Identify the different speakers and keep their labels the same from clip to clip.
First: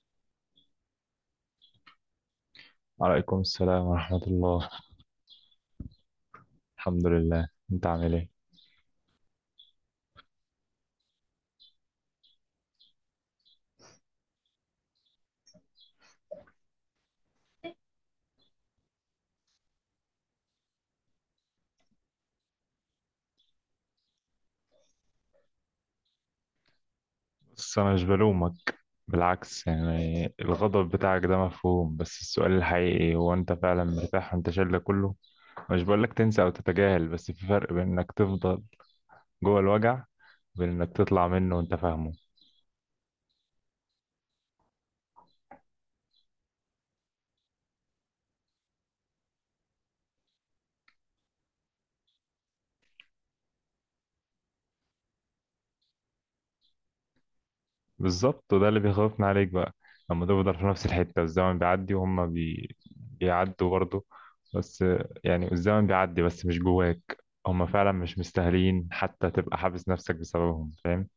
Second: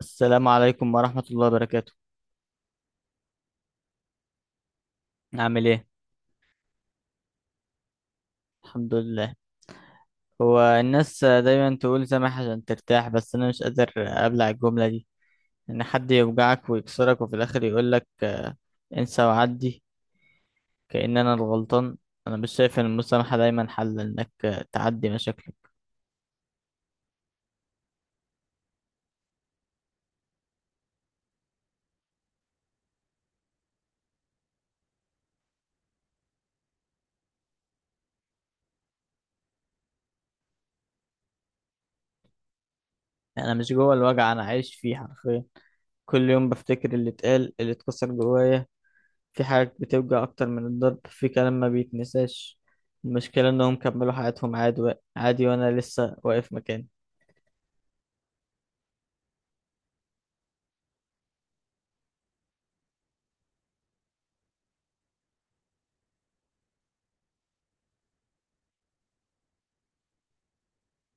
Speaker 1: السلام عليكم ورحمة الله وبركاته.
Speaker 2: وعليكم السلام ورحمة الله.
Speaker 1: عامل ايه؟
Speaker 2: الحمد لله، انت عامل ايه؟
Speaker 1: الحمد لله. هو الناس دايما تقول سامح عشان ترتاح، بس انا مش قادر ابلع الجملة دي، ان حد يوجعك ويكسرك وفي الاخر يقولك انسى وعدي، كأن انا الغلطان. انا مش شايف ان المسامحة دايما حل انك تعدي مشاكلك.
Speaker 2: بس انا مش بلومك، بالعكس. يعني الغضب بتاعك ده مفهوم، بس السؤال الحقيقي هو انت فعلا مرتاح وانت شايل ده كله؟ مش بقولك تنسى او تتجاهل، بس في فرق بين انك تفضل جوه الوجع، وبين انك تطلع منه وانت فاهمه.
Speaker 1: انا مش جوه الوجع، انا عايش فيه حرفيا. كل يوم بفتكر اللي اتقال، اللي اتكسر جوايا. في حاجات بتوجع أكتر من الضرب، في كلام ما بيتنساش. المشكلة إنهم كملوا حياتهم عادي عادي، وأنا لسه واقف مكاني.
Speaker 2: بالظبط، وده اللي بيخوفنا عليك بقى. لما تفضل في نفس الحتة، الزمن بيعدي وهم بيعدوا برضه. بس يعني الزمن بيعدي بس مش جواك. هم فعلا مش مستاهلين حتى تبقى حابس نفسك بسببهم، فاهم؟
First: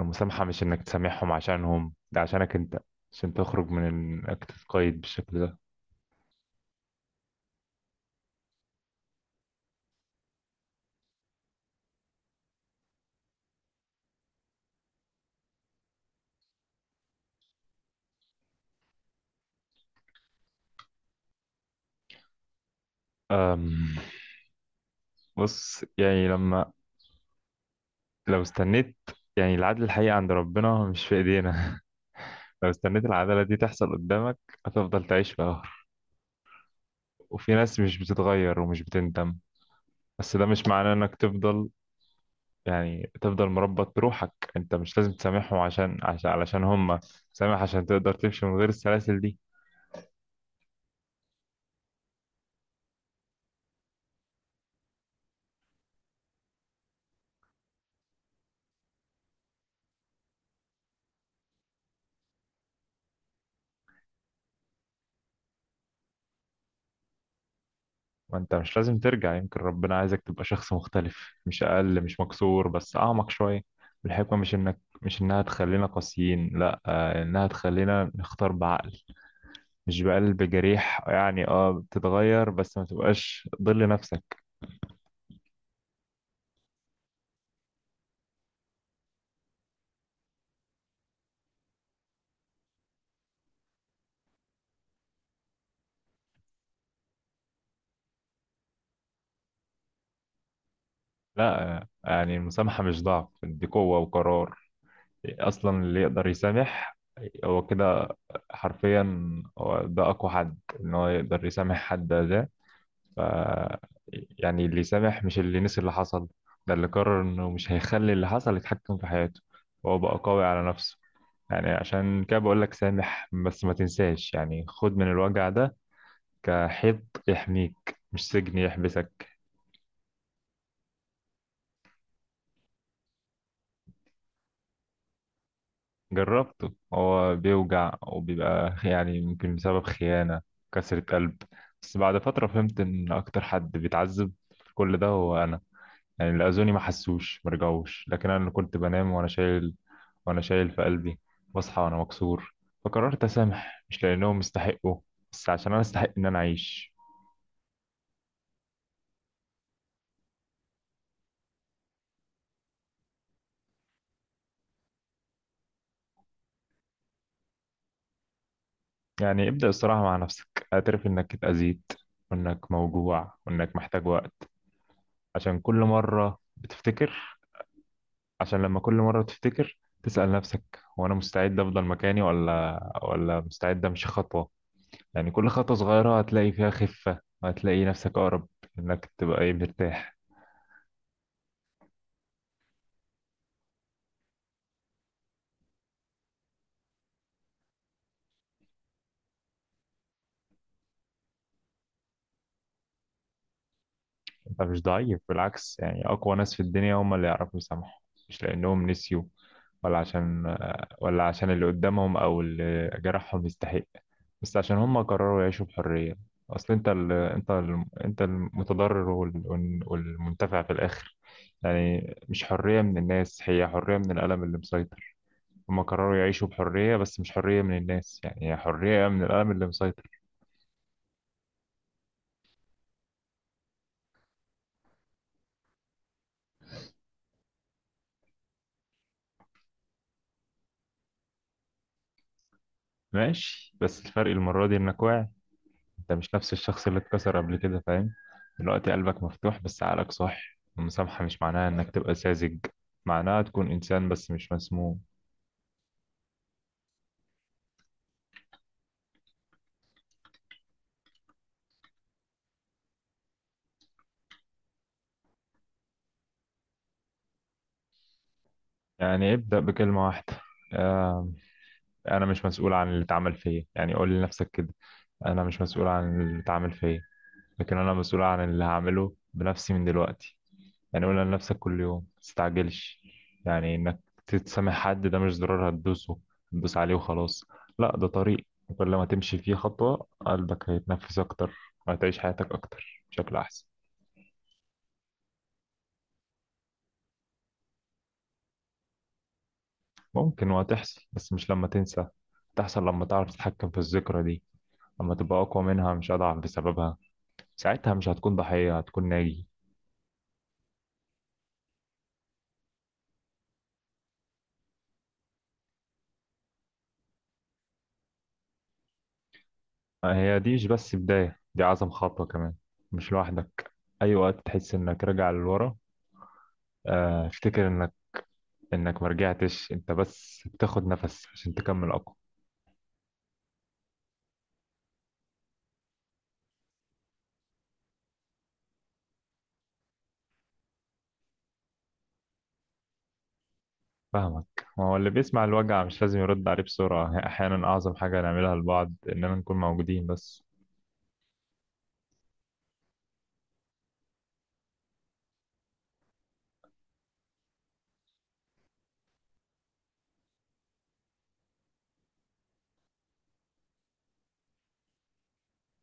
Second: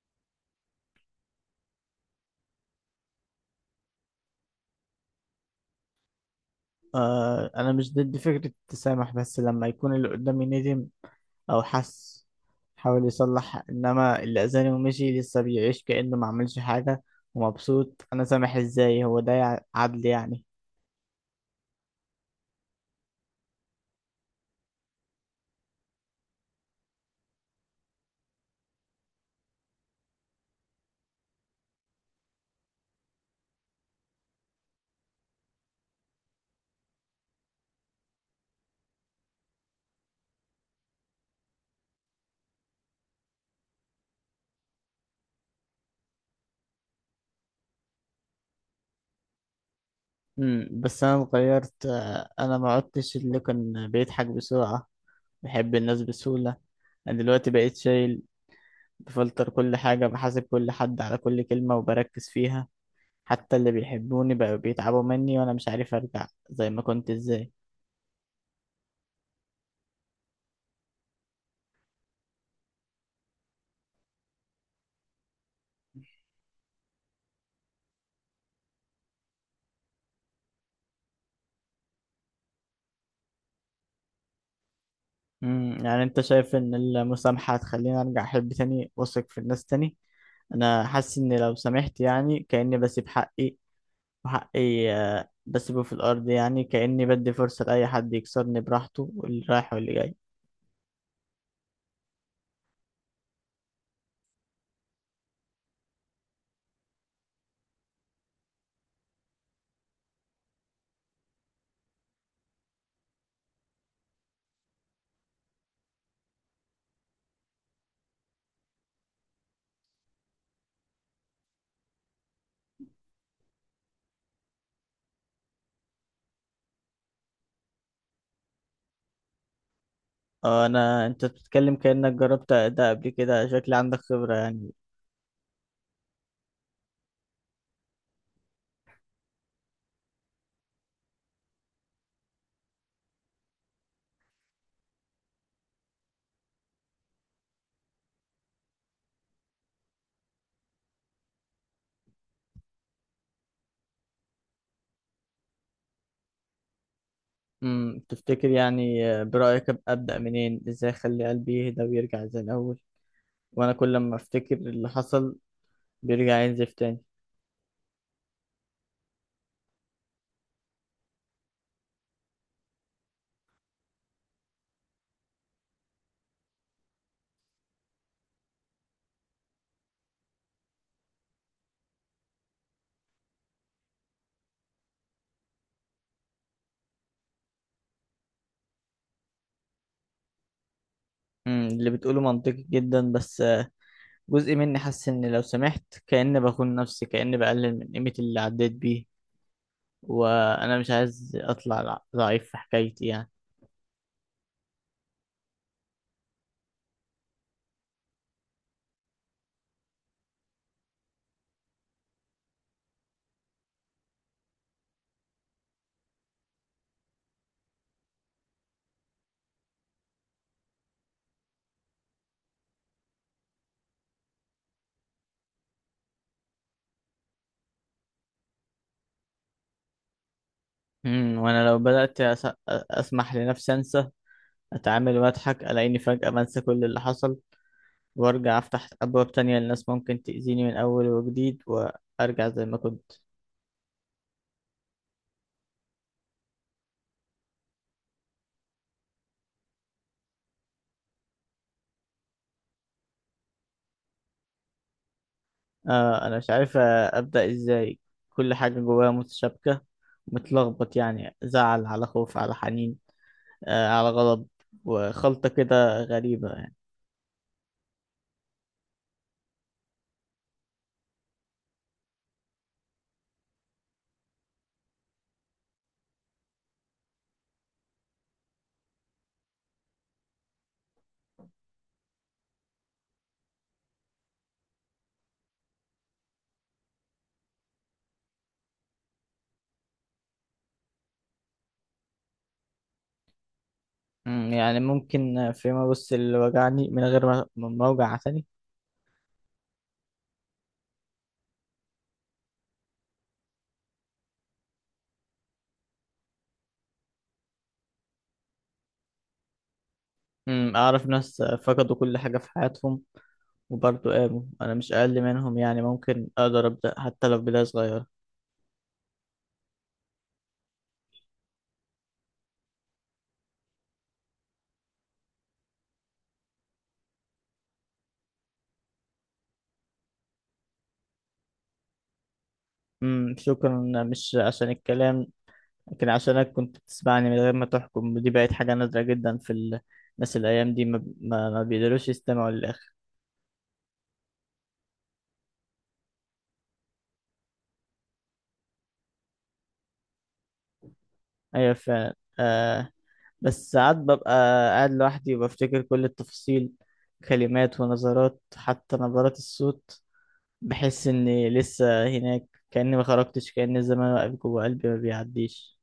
Speaker 2: المسامحة مش انك تسامحهم عشانهم، ده عشانك انت، عشان تخرج من انك تتقيد بالشكل ده.
Speaker 1: آه، انا مش ضد فكرة التسامح، بس لما يكون اللي قدامي ندم او حس، حاول يصلح. انما اللي اذاني ومشي لسه بيعيش كأنه ما عملش حاجة ومبسوط، انا سامح ازاي؟ هو ده عدل يعني؟
Speaker 2: أم... بص يعني لما لو استنيت، يعني العدل الحقيقي عند ربنا مش في ايدينا. لو استنيت العدالة دي تحصل قدامك هتفضل تعيش في قهر. وفي ناس مش بتتغير ومش بتندم، بس ده مش معناه انك تفضل، يعني تفضل مربط بروحك. انت مش لازم تسامحهم عشان عشان علشان هم، سامح عشان تقدر تمشي من غير السلاسل دي.
Speaker 1: بس انا اتغيرت آه، انا ما عدتش اللي كان بيضحك بسرعة، بحب الناس بسهولة. انا دلوقتي بقيت شايل، بفلتر كل حاجة، بحاسب كل حد على كل كلمة وبركز فيها. حتى اللي بيحبوني بقوا بيتعبوا مني، وأنا مش عارف أرجع زي ما كنت إزاي.
Speaker 2: وانت مش لازم ترجع، يمكن ربنا عايزك تبقى شخص مختلف، مش اقل، مش مكسور، بس اعمق شوية. الحكمة مش انها تخلينا قاسيين، لا، انها تخلينا نختار بعقل، مش بقلب جريح. يعني اه بتتغير بس ما تبقاش ضل نفسك.
Speaker 1: يعني أنت شايف إن المسامحة هتخليني أرجع أحب تاني وأثق في الناس تاني؟ أنا حاسس إن لو سامحت يعني كأني بسيب حقي، وحقي آه، بسيبه في الأرض، يعني كأني بدي فرصة لأي حد يكسرني براحته، واللي رايح واللي جاي.
Speaker 2: لا، يعني المسامحة مش ضعف، دي قوة وقرار. اصلا اللي يقدر يسامح هو كده، حرفيا، هو ده اقوى حد. ان هو يقدر يسامح حد ده، ف يعني اللي يسامح مش اللي نسي اللي حصل، ده اللي قرر انه مش هيخلي اللي حصل يتحكم في حياته، وهو بقى قوي على نفسه. يعني عشان كده بقول لك سامح بس ما تنساش. يعني خد من الوجع ده كحيط يحميك، مش سجن يحبسك.
Speaker 1: آه، أنت بتتكلم كأنك جربت ده قبل كده، شكلي عندك خبرة يعني.
Speaker 2: جربته، هو بيوجع، وبيبقى يعني يمكن بسبب خيانة، كسرة قلب. بس بعد فترة فهمت إن أكتر حد بيتعذب في كل ده هو أنا. يعني اللي أذوني ما حسوش، ما رجعوش، لكن أنا اللي كنت بنام وأنا شايل، وأنا شايل في قلبي، بصحى وأنا مكسور. فقررت أسامح مش لأنهم استحقوا، بس عشان أنا أستحق إن أنا أعيش.
Speaker 1: تفتكر يعني آه، برأيك أبدأ منين؟ ازاي اخلي قلبي يهدى ويرجع زي الأول؟ وانا كل ما افتكر اللي حصل بيرجع ينزف تاني.
Speaker 2: يعني ابدأ الصراحة مع نفسك، اعترف إنك اتأذيت، وإنك موجوع، وإنك محتاج وقت. عشان كل مرة بتفتكر عشان لما كل مرة تفتكر، تسأل نفسك، هو أنا مستعد أفضل مكاني ولا مستعد أمشي خطوة. يعني كل خطوة صغيرة هتلاقي فيها خفة، هتلاقي نفسك أقرب، إنك تبقى إيه، مرتاح.
Speaker 1: اللي بتقوله منطقي جدا، بس آه، جزء مني حاسس ان لو سمحت كأني بخون نفسي، كأني بقلل من قيمة اللي عديت بيه، وانا مش عايز اطلع ضعيف في حكايتي يعني.
Speaker 2: انت مش ضعيف، بالعكس، يعني اقوى ناس في الدنيا هم اللي يعرفوا يسامحوا. مش لانهم نسيوا ولا عشان ولا عشان اللي قدامهم او اللي جرحهم يستحق، بس عشان هم قرروا يعيشوا بحرية. اصل انت انت المتضرر والمنتفع في الاخر. يعني مش حرية من الناس، هي حرية من الألم اللي مسيطر. هم قرروا يعيشوا بحرية بس مش حرية من الناس، يعني هي حرية من الألم اللي مسيطر.
Speaker 1: وانا لو بدأت اسمح لنفسي انسى، اتعامل واضحك، الاقيني فجأة بنسى كل اللي حصل وارجع افتح ابواب تانية للناس، ممكن تأذيني من اول وجديد وارجع زي ما كنت.
Speaker 2: ماشي، بس الفرق المرة دي انك واعي. انت مش نفس الشخص اللي اتكسر قبل كده، فاهم؟ دلوقتي قلبك مفتوح بس عقلك صح. المسامحة مش معناها انك تبقى ساذج، معناها تكون انسان بس مش مسموم.
Speaker 1: آه، انا مش عارف آه، ابدأ ازاي. كل حاجة جوايا متشابكة، متلخبط يعني، زعل على خوف على حنين آه على غضب، وخلطة كده غريبة يعني.
Speaker 2: يعني ابدأ بكلمة واحدة، آه، انا مش مسؤول عن اللي اتعمل فيا. يعني قول لنفسك كده، انا مش مسؤول عن اللي اتعمل فيا، لكن انا مسؤول عن اللي هعمله بنفسي من دلوقتي. يعني قول لنفسك كل يوم متستعجلش. يعني انك تتسامح حد ده مش زرار هتدوسه، هتدوس عليه وخلاص. لا، ده طريق، وكل ما تمشي فيه خطوة قلبك هيتنفس أكتر، وهتعيش حياتك أكتر بشكل أحسن.
Speaker 1: يعني ممكن آه، فيما بص اللي وجعني من غير ما ما اوجع تاني؟
Speaker 2: ممكن وهتحصل، بس مش لما تنسى، تحصل لما تعرف تتحكم في الذكرى دي، لما تبقى أقوى منها مش أضعف بسببها. ساعتها مش هتكون ضحية، هتكون ناجي.
Speaker 1: اعرف ناس آه، فقدوا كل حاجة في حياتهم وبرضه قاموا، انا مش اقل منهم يعني، ممكن اقدر ابدأ حتى لو بداية صغيرة.
Speaker 2: هي دي مش بس بداية، دي أعظم خطوة كمان. مش لوحدك. أي وقت تحس إنك راجع للورا، افتكر انك ما رجعتش، انت بس بتاخد نفس عشان تكمل اقوى.
Speaker 1: شكرا، مش عشان الكلام، لكن عشانك كنت بتسمعني من غير ما تحكم، ودي بقت حاجة نادرة جدا في الناس الأيام دي ما بيقدروش يستمعوا للآخر.
Speaker 2: فاهمك، ما هو اللي بيسمع الوجع مش لازم يرد عليه بسرعة. احيانا اعظم حاجة نعملها لبعض اننا نكون موجودين بس.
Speaker 1: أيوة فعلا آه. بس ساعات ببقى قاعد لوحدي وبفتكر كل التفاصيل، كلمات ونظرات حتى نبرات الصوت. بحس إني لسه هناك، كأني ما خرجتش، كأن الزمان واقف جوه قلبي ما بيعديش.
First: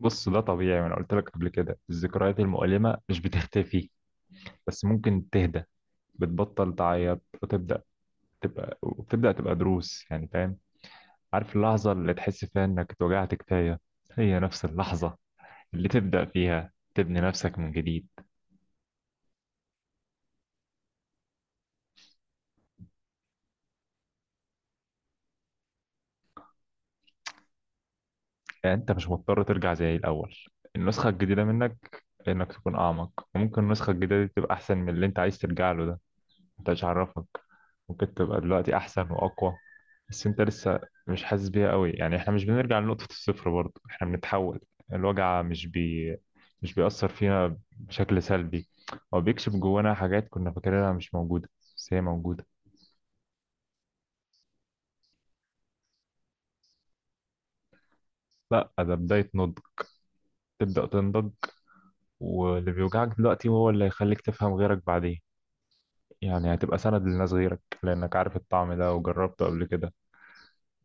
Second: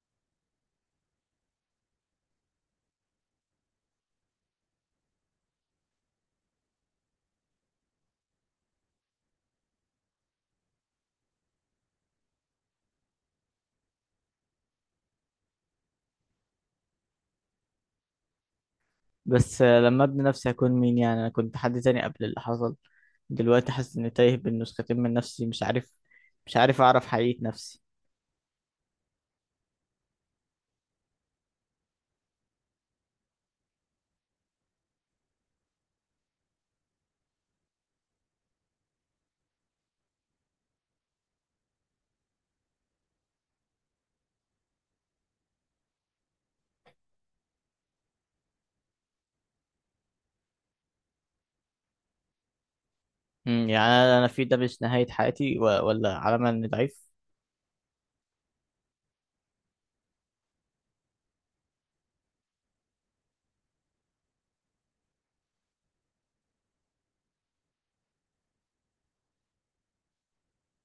Speaker 2: بص، ده طبيعي، وانا قلت لك قبل كده الذكريات المؤلمة مش بتختفي، بس ممكن تهدى، بتبطل تعيط وتبدأ تبقى وبتبدأ تبقى دروس. يعني فاهم، عارف اللحظة اللي تحس فيها انك اتوجعت كفاية هي نفس اللحظة اللي تبدأ فيها تبني نفسك من جديد.
Speaker 1: بس آه، لما ابني نفسي هكون مين يعني؟ انا كنت حد تاني قبل اللي حصل، دلوقتي حاسس اني تايه بين نسختين من نفسي، مش عارف اعرف حقيقة نفسي.
Speaker 2: يعني انت مش مضطر ترجع زي الاول. النسخه الجديده منك انك تكون اعمق، وممكن النسخه الجديده دي تبقى احسن من اللي انت عايز ترجع له ده. انت مش عارفك، ممكن تبقى دلوقتي احسن واقوى، بس انت لسه مش حاسس بيها قوي. يعني احنا مش بنرجع لنقطه الصفر، برضه احنا بنتحول. الوجع مش بيأثر فينا بشكل سلبي، هو بيكشف جوانا حاجات كنا فاكرينها مش موجوده، بس هي موجوده.
Speaker 1: يعني أنا في ده مش نهاية حياتي ولا علامة اني ضعيف.
Speaker 2: لا، ده بدايه نضج، تبدأ تنضج. واللي بيوجعك دلوقتي هو اللي هيخليك تفهم غيرك بعدين، يعني هتبقى سند لناس غيرك لأنك عارف الطعم ده وجربته قبل كده،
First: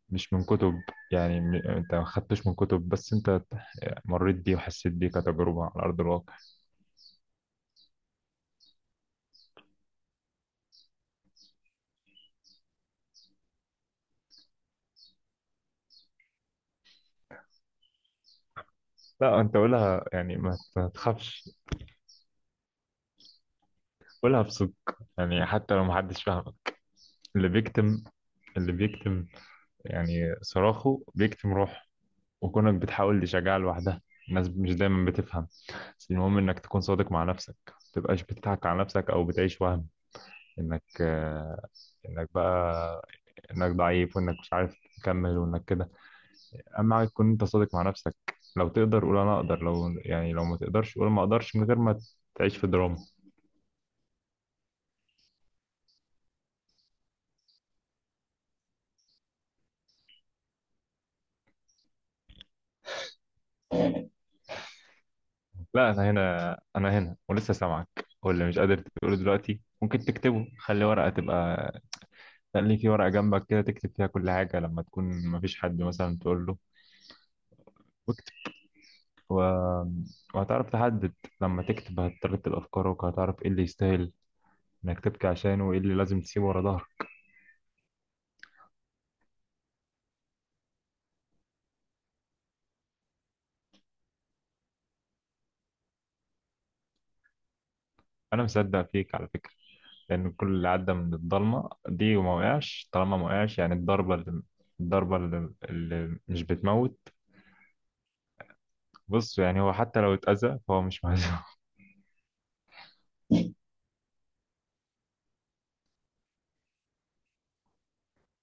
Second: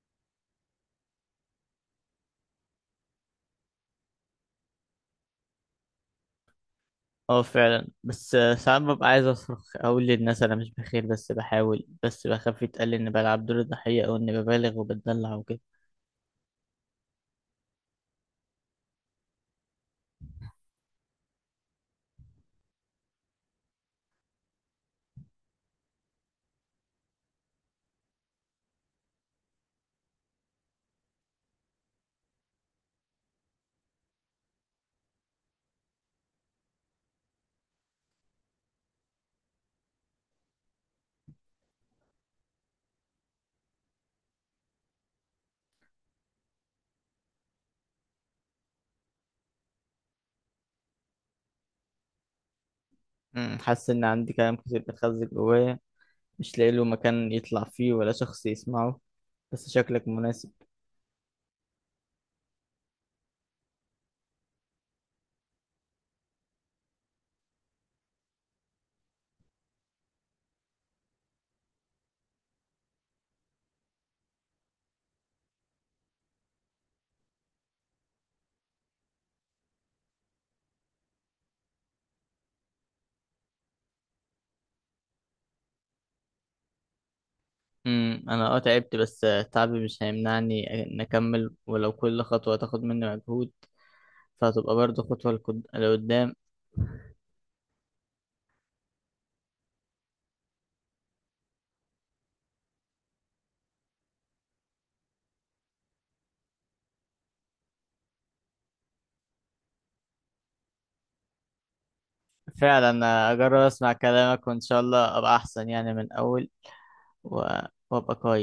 Speaker 2: مش من كتب. يعني أنت ما خدتش من كتب، بس أنت مريت بيه وحسيت بيه كتجربة على أرض الواقع.
Speaker 1: اه فعلا، بس آه، ساعات ببقى عايز اصرخ اقول للناس انا مش بخير، بس بحاول، بس بخاف يتقال اني بلعب دور الضحية او اني ببالغ وبتدلع وكده.
Speaker 2: لا أنت قولها، يعني ما تخافش، قولها بصدق، يعني حتى لو محدش فاهمك. اللي بيكتم اللي بيكتم يعني صراخه بيكتم روحه، وكونك بتحاول تشجعها لوحدها. الناس مش دايما بتفهم، بس المهم إنك تكون صادق مع نفسك، ما تبقاش بتضحك على نفسك أو بتعيش وهم. إنك آه، انك بقى انك ضعيف، وانك مش عارف تكمل، وانك كده. اهم حاجه تكون انت صادق مع نفسك. لو تقدر قول انا اقدر، لو ما تقدرش قول ما اقدرش، من غير ما تعيش في دراما.
Speaker 1: حاسس ان عندي كلام كتير بتخزن جوايا، مش لاقي له مكان يطلع فيه ولا شخص يسمعه، بس شكلك مناسب.
Speaker 2: لا، انا هنا، انا هنا، ولسه سامعك. واللي مش قادر تقوله دلوقتي ممكن تكتبه. خلي في ورقه جنبك كده تكتب فيها كل حاجه، لما تكون ما فيش حد مثلا تقول له، واكتب و... وهتعرف تحدد. لما تكتب هترتب افكارك وهتعرف ايه اللي يستاهل انك تبكي عشانه، وايه اللي لازم تسيبه ورا ظهرك.
Speaker 1: انا اه تعبت، بس آه، تعبي مش هيمنعني ان اكمل، ولو كل خطوه تاخد مني مجهود فهتبقى برضه خطوه لقدام.
Speaker 2: انا مصدق فيك على فكره، لأن كل اللي عدى من الضلمة دي وما وقعش، طالما ما وقعش يعني الضربة اللي مش بتموت. بص يعني هو حتى لو اتأذى فهو مش مهزوم.
Speaker 1: فعلا آه، اجرب اسمع كلامك وان شاء الله ابقى احسن يعني من اول و- وابقى كويس.